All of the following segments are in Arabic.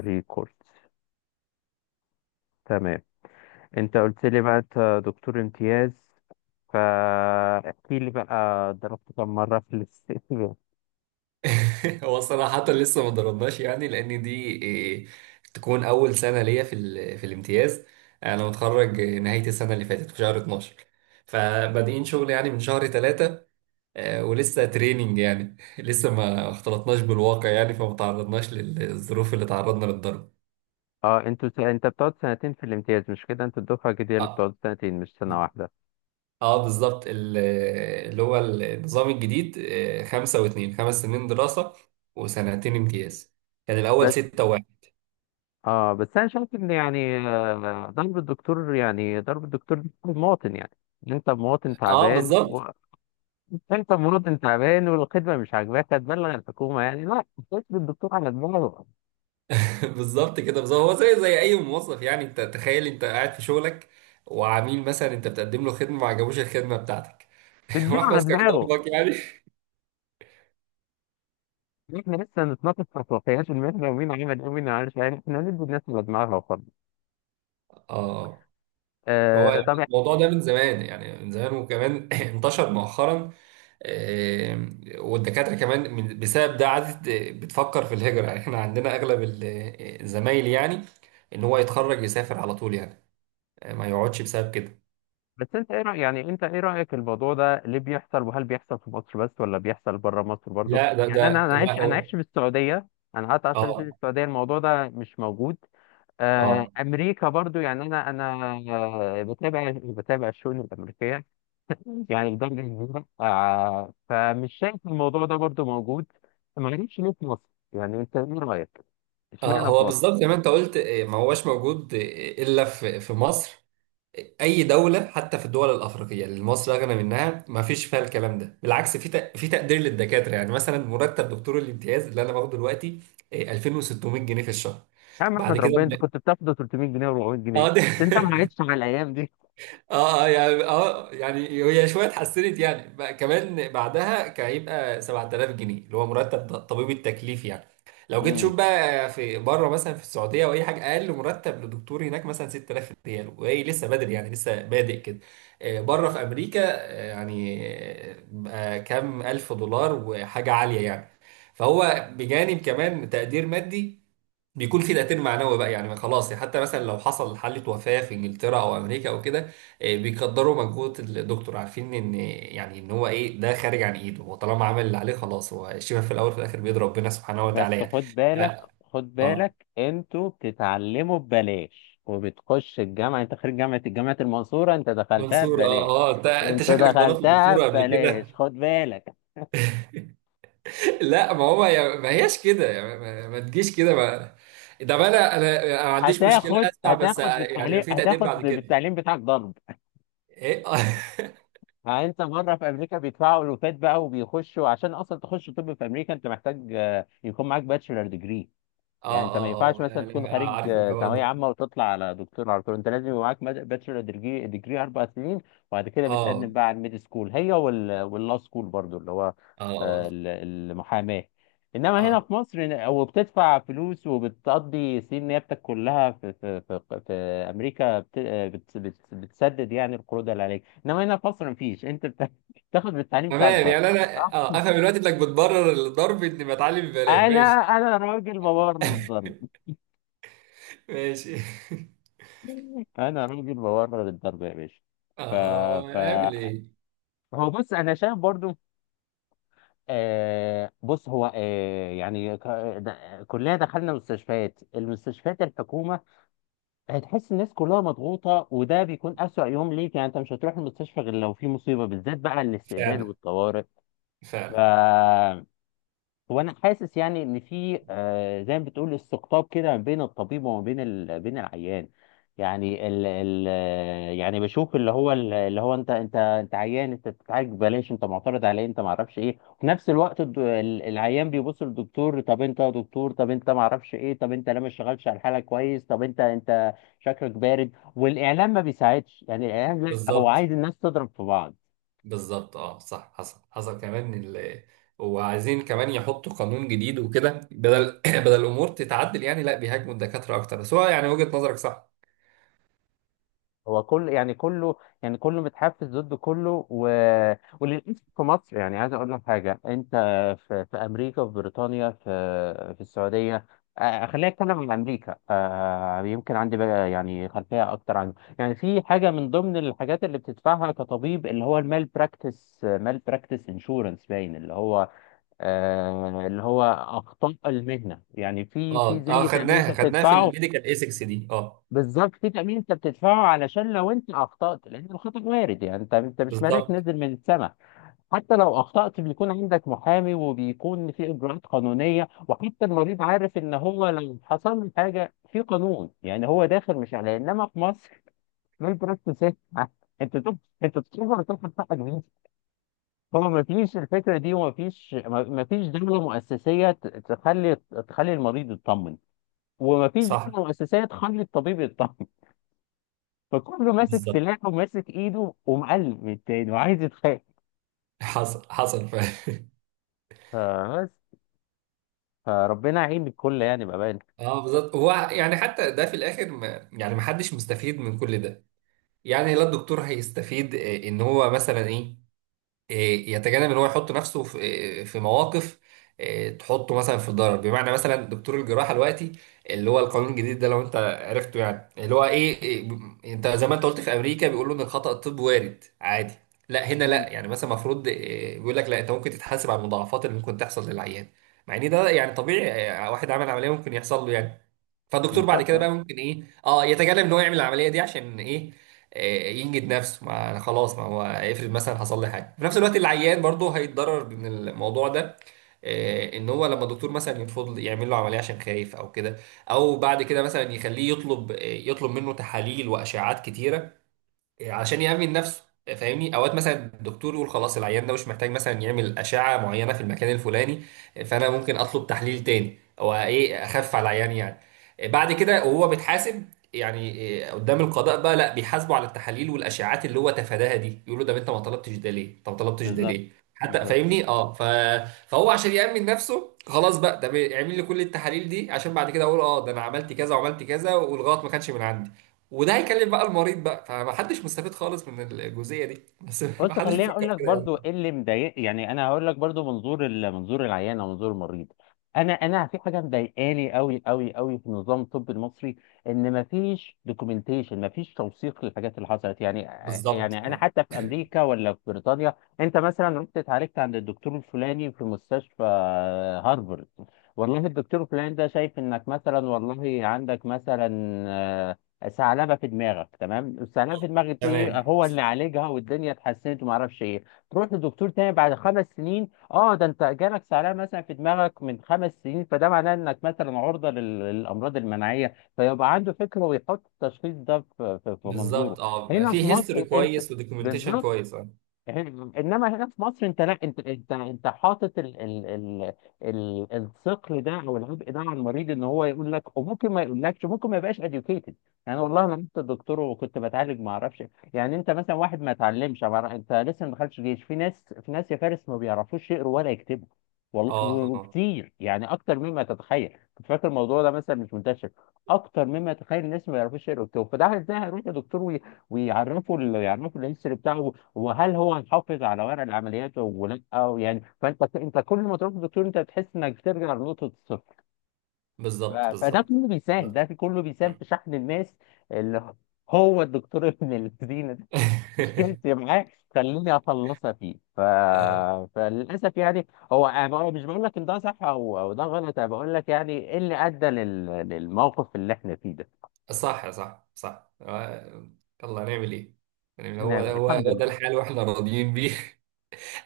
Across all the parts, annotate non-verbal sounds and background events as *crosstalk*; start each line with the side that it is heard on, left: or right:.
left: ريكوردز. تمام. انت قلت لي بقى انت دكتور امتياز، فاحكي لي بقى ضربت كم مرة في الاستقبال؟
right: *laughs* هو صراحة لسه ما ضربناش يعني لأن دي إيه، تكون أول سنة ليا في في الامتياز. أنا متخرج نهاية السنة اللي فاتت في شهر 12، فبادئين شغل يعني من شهر 3. ولسه تريننج يعني *laughs* لسه ما اختلطناش بالواقع يعني فما تعرضناش للظروف اللي تعرضنا للضرب.
left: *laughs* انت بتقعد سنتين في الامتياز، مش كده؟ انت الدفعة الجديدة اللي
right: اه
left: بتقعد سنتين مش سنة واحدة.
right: اه، بالظبط اللي هو النظام الجديد، خمسة واتنين، 5 سنين دراسة وسنتين امتياز. كان الأول
left: بس
right: ستة وواحد.
left: اه بس انا شايف ان يعني ضرب الدكتور، يعني ضرب الدكتور ده المواطن يعني. انت مواطن
right: اه،
left: تعبان
right: بالظبط.
left: *laughs* انت مواطن تعبان والخدمة مش عاجباك هتبلغ الحكومة يعني، لا، تدي الدكتور على دماغه،
right: *laughs* بالظبط كده بالظبط، هو زي اي موظف يعني. انت تخيل انت قاعد في شغلك وعميل مثلا انت بتقدم له خدمه ما عجبوش الخدمه بتاعتك. *laughs*
left: تديله
right: واحمد
left: على دماغه.
right: استخدمك يعني.
left: احنا لسه نتناقش في خصوصيات المترو ومين عمل ايه ومين ما عملش، يعني احنا ندي الناس اللي دماغها وخلاص.
right: اه، هو يعني
left: طب يعني،
right: الموضوع ده من زمان، يعني من زمان، وكمان *laughs* *clears throat* انتشر مؤخرا. آه، والدكاتره كمان بسبب ده عادت بتفكر في الهجره. يعني احنا عندنا اغلب الزمايل يعني ان هو يتخرج يسافر على طول يعني، ما يقعدش بسبب كده.
left: بس انت ايه رايك؟ يعني انت ايه رايك، الموضوع ده ليه بيحصل؟ وهل بيحصل في مصر بس ولا بيحصل بره مصر برضو؟
right: لا، ده
left: يعني انا
right: ده
left: انا
right: لا
left: عايش،
right: هو.
left: عايش في السعوديه. انا قعدت 10 سنين
right: اه
left: في السعوديه، الموضوع ده مش موجود. آه،
right: اه،
left: امريكا برضو، يعني انا بتابع، الشؤون الامريكيه *laughs* يعني بدرجة كبيرة، آه، فمش شايف الموضوع ده برضو موجود. ما غريبش، ليه في مصر؟ يعني انت ايه رأيك؟ اشمعنى في
right: هو
left: مصر؟
right: بالظبط زي ما انت قلت، ما هوش موجود الا في مصر. اي دوله، حتى في الدول الافريقيه اللي مصر اغنى منها، ما فيش فيها الكلام ده. بالعكس، في في تقدير للدكاتره يعني. مثلا مرتب دكتور الامتياز اللي انا باخده دلوقتي 2600 جنيه في الشهر.
left: يا عم
right: بعد
left: احمد
right: كده
left: ربنا، انت كنت بتاخده 300 جنيه و400 جنيه،
right: اه، ده
left: انت ما
right: *laughs*
left: عادش على الايام دي.
right: اه يعني، هي شويه اتحسنت يعني بقى، كمان بعدها كان هيبقى 7000 جنيه اللي هو مرتب طبيب التكليف يعني. لو جيت
left: امم
right: تشوف بقى في بره مثلا، في السعوديه او اي حاجه، اقل مرتب لدكتور هناك مثلا 6000 ريال، وهي لسه بدري يعني لسه بادئ كده. بره في امريكا، بقى كام الف دولار وحاجه عاليه يعني. فهو بجانب كمان تقدير مادي، بيكون في تأثير معنوي بقى يعني. خلاص، حتى مثلا لو حصل حالة وفاة في انجلترا او امريكا او كده، بيقدروا مجهود الدكتور، عارفين ان يعني ان هو ايه، ده خارج عن ايده. هو طالما عمل اللي عليه خلاص، هو الشفاء في الاول وفي الاخر بيد ربنا سبحانه وتعالى
left: بس
right: يعني.
left: خد
right: ف-
left: بالك،
right: اه
left: انتوا بتتعلموا ببلاش، وبتخش الجامعه، انت خريج جامعه، الجامعه المنصوره، انت دخلتها
right: منصور، اه
left: ببلاش،
right: اه، انت شكلك ضربت الدكتوره قبل كده.
left: خد بالك.
right: *laughs* لا، ما هو ما هياش كده يعني، ما تجيش كده ما. ده ما انا ما عنديش مشكله، اسمع بس، يعني ما في تقدير
left: هتاخد
right: بعد كده.
left: بالتعليم بتاعك ضرب.
right: ايه *laughs* اه
left: ها، انت بره في امريكا بيدفعوا الوفات بقى، وبيخشوا عشان اصلا تخش طب في امريكا، انت محتاج يكون معاك باتشلر ديجري.
right: اه
left: يعني انت ما
right: اه،
left: ينفعش مثلا تكون
right: انا
left: خارج
right: عارف الحوار
left: ثانويه
right: ده.
left: عامه وتطلع على دكتور على طول، انت لازم يبقى معاك باتشلر ديجري، اربع سنين، وبعد كده
right: اه
left: بتقدم بقى على الميد سكول هي واللا سكول برضو اللي هو
right: اه اه
left: المحاماه. انما هنا
right: اه،
left: في مصر، إن- او بتدفع فلوس وبتقضي سنين نيابتك كلها في امريكا بت آه، بت بت بتسدد يعني القروض اللي عليك، انما هنا في مصر مفيش. *laughs* بتاخد بالتعليم بتاعك
right: تمام
left: ضرب،
right: يعني. انا
left: صح؟
right: افهم دلوقتي انك بتبرر الضرب اني بتعلم ببلاش،
left: انا
right: ماشي
left: انا راجل ببرر الضرب،
right: ماشي.
left: انا راجل بورر الضرب يا باشا.
right: *laughs* اه
left: ف ف
right: اه، اعمل ايه.
left: هو بص، انا شايف برضو آه بص هو آه يعني ك... د... كلنا دخلنا المستشفيات الحكومه، هتحس الناس كلها مضغوطه، وده بيكون اسوأ يوم ليك. يعني انت مش هتروح المستشفى غير لو في مصيبه، بالذات بقى الاستقبال
right: فعلا،
left: والطوارئ. ف
right: فعلا.
left: هو انا حاسس يعني ان في زي ما بتقول استقطاب كده ما بين الطبيب وما بين بين العيان. يعني ال... ال... آه، يعني بشوف اللي هو انت عيان، انت بتتعالج ببلاش، انت معترض عليه، انت ما اعرفش ايه. وفي نفس الوقت العيان بيبص للدكتور، طب انت يا دكتور، طب انت ما اعرفش ايه، طب انت لا ما اشتغلتش على الحاله كويس، طب انت شكلك بارد. والاعلام ما بيساعدش، يعني الاعلام لا، هو
right: بالظبط
left: عايز الناس تضرب في بعض.
right: بالظبط، اه، صح. حصل، حصل كمان وعايزين كمان يحطوا قانون جديد وكده، بدل *clears throat* بدل الامور تتعدل يعني، لا بيهاجموا الدكاتره اكتر. بس هو يعني، وجهه نظرك صح.
left: هو كل كله متحفز ضد كله وللأسف في مصر، يعني عايز أقول لك حاجة. أنت في أمريكا، في بريطانيا، في السعودية، آه، خلينا نتكلم عن أمريكا، آه، يمكن عندي بقى يعني خلفية أكتر عن، يعني في حاجة من ضمن الحاجات اللي بتدفعها كطبيب، اللي هو المال براكتس، مال براكتس انشورنس، باين اللي هو اللي هو أخطاء المهنة، يعني في
right: اه اه،
left: زي تأمين أنت
right: خدناها في
left: بتدفعه.
right: الميديكال ايثكس دي، اه.
left: بالظبط، في تأمين انت بتدفعه علشان لو انت اخطأت، لان الخطأ وارد، يعني انت مش ملاك
right: بالظبط،
left: نازل من السماء. حتى لو اخطأت بيكون عندك محامي، وبيكون في اجراءات قانونية، وحتى المريض عارف ان هو لو حصل له حاجة في قانون، يعني هو داخل مش عليه. انما في مصر مين براكتس إيه؟ *laughs* انت تب... انت تقدر تاخد حقك منين؟ هو ما فيش الفكرة دي، وما فيش ما ما فيش دولة مؤسسية تخلي، المريض يطمن، وما فيش
right: صح،
left: دولة مؤسسية تخلي الطبيب يطمن. فكله ماسك
right: بالظبط.
left: سلاحه وماسك ايده ومقلب من التاني وعايز يتخانق.
right: حصل، حصل *laughs*
left: فبس فربنا يعين الكل يعني بأمان.
right: اه بالظبط. هو يعني حتى ده في الاخر ما يعني، ما حدش مستفيد من كل ده يعني. لا الدكتور هيستفيد، ان هو مثلا ايه، يتجنب ان هو يحط نفسه في، في مواقف، تحطه مثلا في ضرر. بمعنى مثلا دكتور الجراحه دلوقتي، اللي هو القانون الجديد ده، لو انت عرفته يعني، اللي هو ايه، انت زي ما انت قلت في امريكا بيقولوا ان الخطا الطبي وارد عادي. لا هنا
left: مم.
right: لا، يعني مثلا المفروض، بيقول لك لا، انت ممكن تتحاسب على المضاعفات اللي ممكن تحصل للعيان. مع ان ده يعني طبيعي، واحد عمل عمليه ممكن يحصل له يعني. فالدكتور بعد
left: بالظبط.
right: كده
left: اه
right: بقى ممكن ايه اه يتجنب ان هو يعمل العمليه دي، عشان ايه، ينجد نفسه. ما أنا خلاص، ما هو افرض مثلا حصل لي حاجه. في نفس الوقت العيان برضه هيتضرر من الموضوع ده، ان هو لما الدكتور مثلا يرفض يعمل له عمليه عشان خايف او كده، او بعد كده مثلا يخليه يطلب، يطلب منه تحاليل واشعات كتيره عشان يأمن نفسه. فاهمني، اوقات مثلا الدكتور يقول خلاص العيان ده مش محتاج مثلا يعمل اشعه معينه في المكان الفلاني، فانا ممكن اطلب تحليل تاني او ايه اخف على العيان يعني. بعد كده وهو بيتحاسب يعني، قدام القضاء بقى، لا بيحاسبوا على التحاليل والاشعاعات اللي هو تفاداها دي. يقولوا ده انت ما طلبتش ده ليه، انت ما طلبتش ده
left: بالظبط.
right: ليه، حتى،
left: بالظبط،
right: فاهمني اه فهو عشان يأمن نفسه خلاص بقى ده بيعمل لي كل التحاليل دي، عشان بعد كده اقول اه ده انا عملت كذا وعملت كذا والغلط ما كانش من عندي. وده هيكلم بقى المريض بقى. فمحدش مستفيد خالص من الجزئيه دي، بس *laughs*
left: بص
right: محدش
left: خليني
right: بيفكر
left: اقول لك
right: كده
left: برضو
right: يعني.
left: ايه اللي مضايق، يعني انا هقول لك برضو منظور منظور العيان او منظور المريض. انا في حاجه مضايقاني قوي في نظام الطب المصري، ان مفيش دوكيومنتيشن، مفيش توثيق للحاجات اللي حصلت يعني.
right: بالظبط.
left: يعني انا حتى في امريكا ولا في بريطانيا، انت مثلا رحت اتعالجت عند الدكتور الفلاني في مستشفى هارفرد، والله الدكتور الفلاني ده شايف انك مثلا، والله عندك مثلا ثعلبه في دماغك، تمام؟ الثعلبه في دماغك دي
right: تمام،
left: هو اللي عالجها، والدنيا اتحسنت وما اعرفش ايه. تروح لدكتور تاني بعد خمس سنين، اه ده انت جالك ثعلبه مثلا في دماغك من خمس سنين، فده معناه انك مثلا عرضه للامراض المناعيه، فيبقى عنده فكره ويحط التشخيص ده في منظوره.
right: بالظبط. اه،
left: هنا في
right: في هيستوري
left: مصر انت،
right: كويس ودوكيومنتيشن
left: بالظبط،
right: كويس، اه.
left: انما هنا في مصر انت لا، انت حاطط ال ال ال ال الثقل ده او العبء ده على المريض، ان هو يقول لك، وممكن ما يقولكش، ممكن ما يبقاش educated. يعني والله انا كنت دكتور وكنت بتعالج ما اعرفش، يعني انت مثلا واحد ما اتعلمش، ما أعرف- انت لسه ما دخلتش جيش، في ناس، يا فارس ما بيعرفوش يقروا ولا يكتبوا، والله،
right: اه آه.
left: وكتير يعني اكتر مما تتخيل. كنت فاكر الموضوع ده مثلا مش منتشر، اكتر مما تتخيل. الناس ما يعرفوش يقروا ويكتبوا، فده ازاي هيروح لدكتور ويعرفه يعرفه الهيستوري بتاعه؟ وهل هو هيحافظ على ورق العمليات ولا؟ او يعني انت كل ما تروح للدكتور انت بتحس انك بترجع لنقطه الصفر.
right: بالظبط،
left: فده
right: بالظبط،
left: كله بيساهم، ده
right: بالظبط.
left: في كله بيساهم
right: مم.
left: في شحن الماس اللي هو الدكتور *laughs* ابن الذين ده.
right: *laughs*
left: مشكلتي معاه خليني اخلصها فيه.
right: اه،
left: فللاسف يعني، هو مش بقول لك ان ده صح او ده غلط، انا بقول لك يعني ايه اللي ادى للموقف اللي احنا فيه ده.
right: صح صح صح، يلا هنعمل ايه. يعني هو
left: هنعمل إيه؟
right: هو
left: الحمد
right: هو
left: لله.
right: ده الحال واحنا راضيين بيه.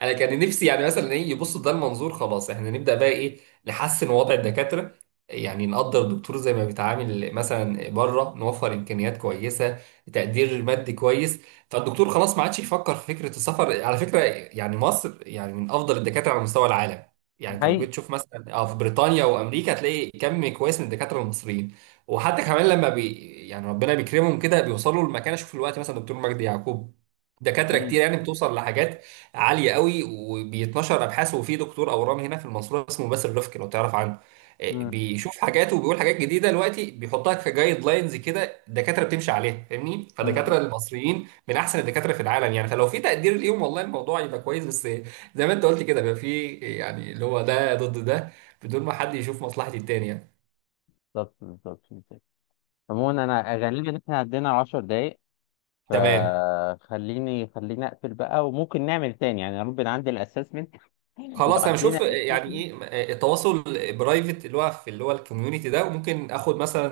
right: انا كان نفسي يعني مثلا ايه، يبصوا ده المنظور. خلاص، احنا نبدا بقى، ايه، نحسن وضع الدكاتره. يعني نقدر الدكتور زي ما بيتعامل مثلا بره، نوفر امكانيات كويسه، تقدير مادي كويس. فالدكتور خلاص ما عادش يفكر في فكره السفر على فكره. يعني مصر يعني من افضل الدكاتره على مستوى العالم. يعني انت لو
left: هي
right: جيت تشوف مثلا، في بريطانيا وامريكا، هتلاقي كم كويس من الدكاتره المصريين. وحتى كمان لما يعني ربنا بيكرمهم كده بيوصلوا لمكانه. شوف الوقت مثلا دكتور مجدي يعقوب، دكاتره كتير يعني بتوصل لحاجات عاليه قوي، وبيتنشر ابحاث. وفي دكتور اورام هنا في المنصوره اسمه باسل رفكي، لو تعرف عنه، بيشوف حاجات وبيقول حاجات جديده دلوقتي بيحطها كجايد لاينز كده الدكاتره بتمشي عليها، فاهمني. فالدكاتره المصريين من احسن الدكاتره في العالم يعني. فلو في تقدير ليهم، والله الموضوع يبقى كويس. بس زي ما انت قلت كده بيبقى في يعني اللي هو ده ضد ده، بدون ما حد يشوف مصلحه التاني يعني.
left: بالظبط، بالظبط. عموما انا غالبا احنا عدينا 10 دقايق،
right: تمام.
left: فخليني اقفل بقى، وممكن نعمل تاني يعني، يا رب نعدي الاسسمنت لو
right: خلاص انا بشوف
left: عدينا
right: يعني ايه، التواصل برايفت اللي هو الكوميونتي ده، وممكن اخد مثلا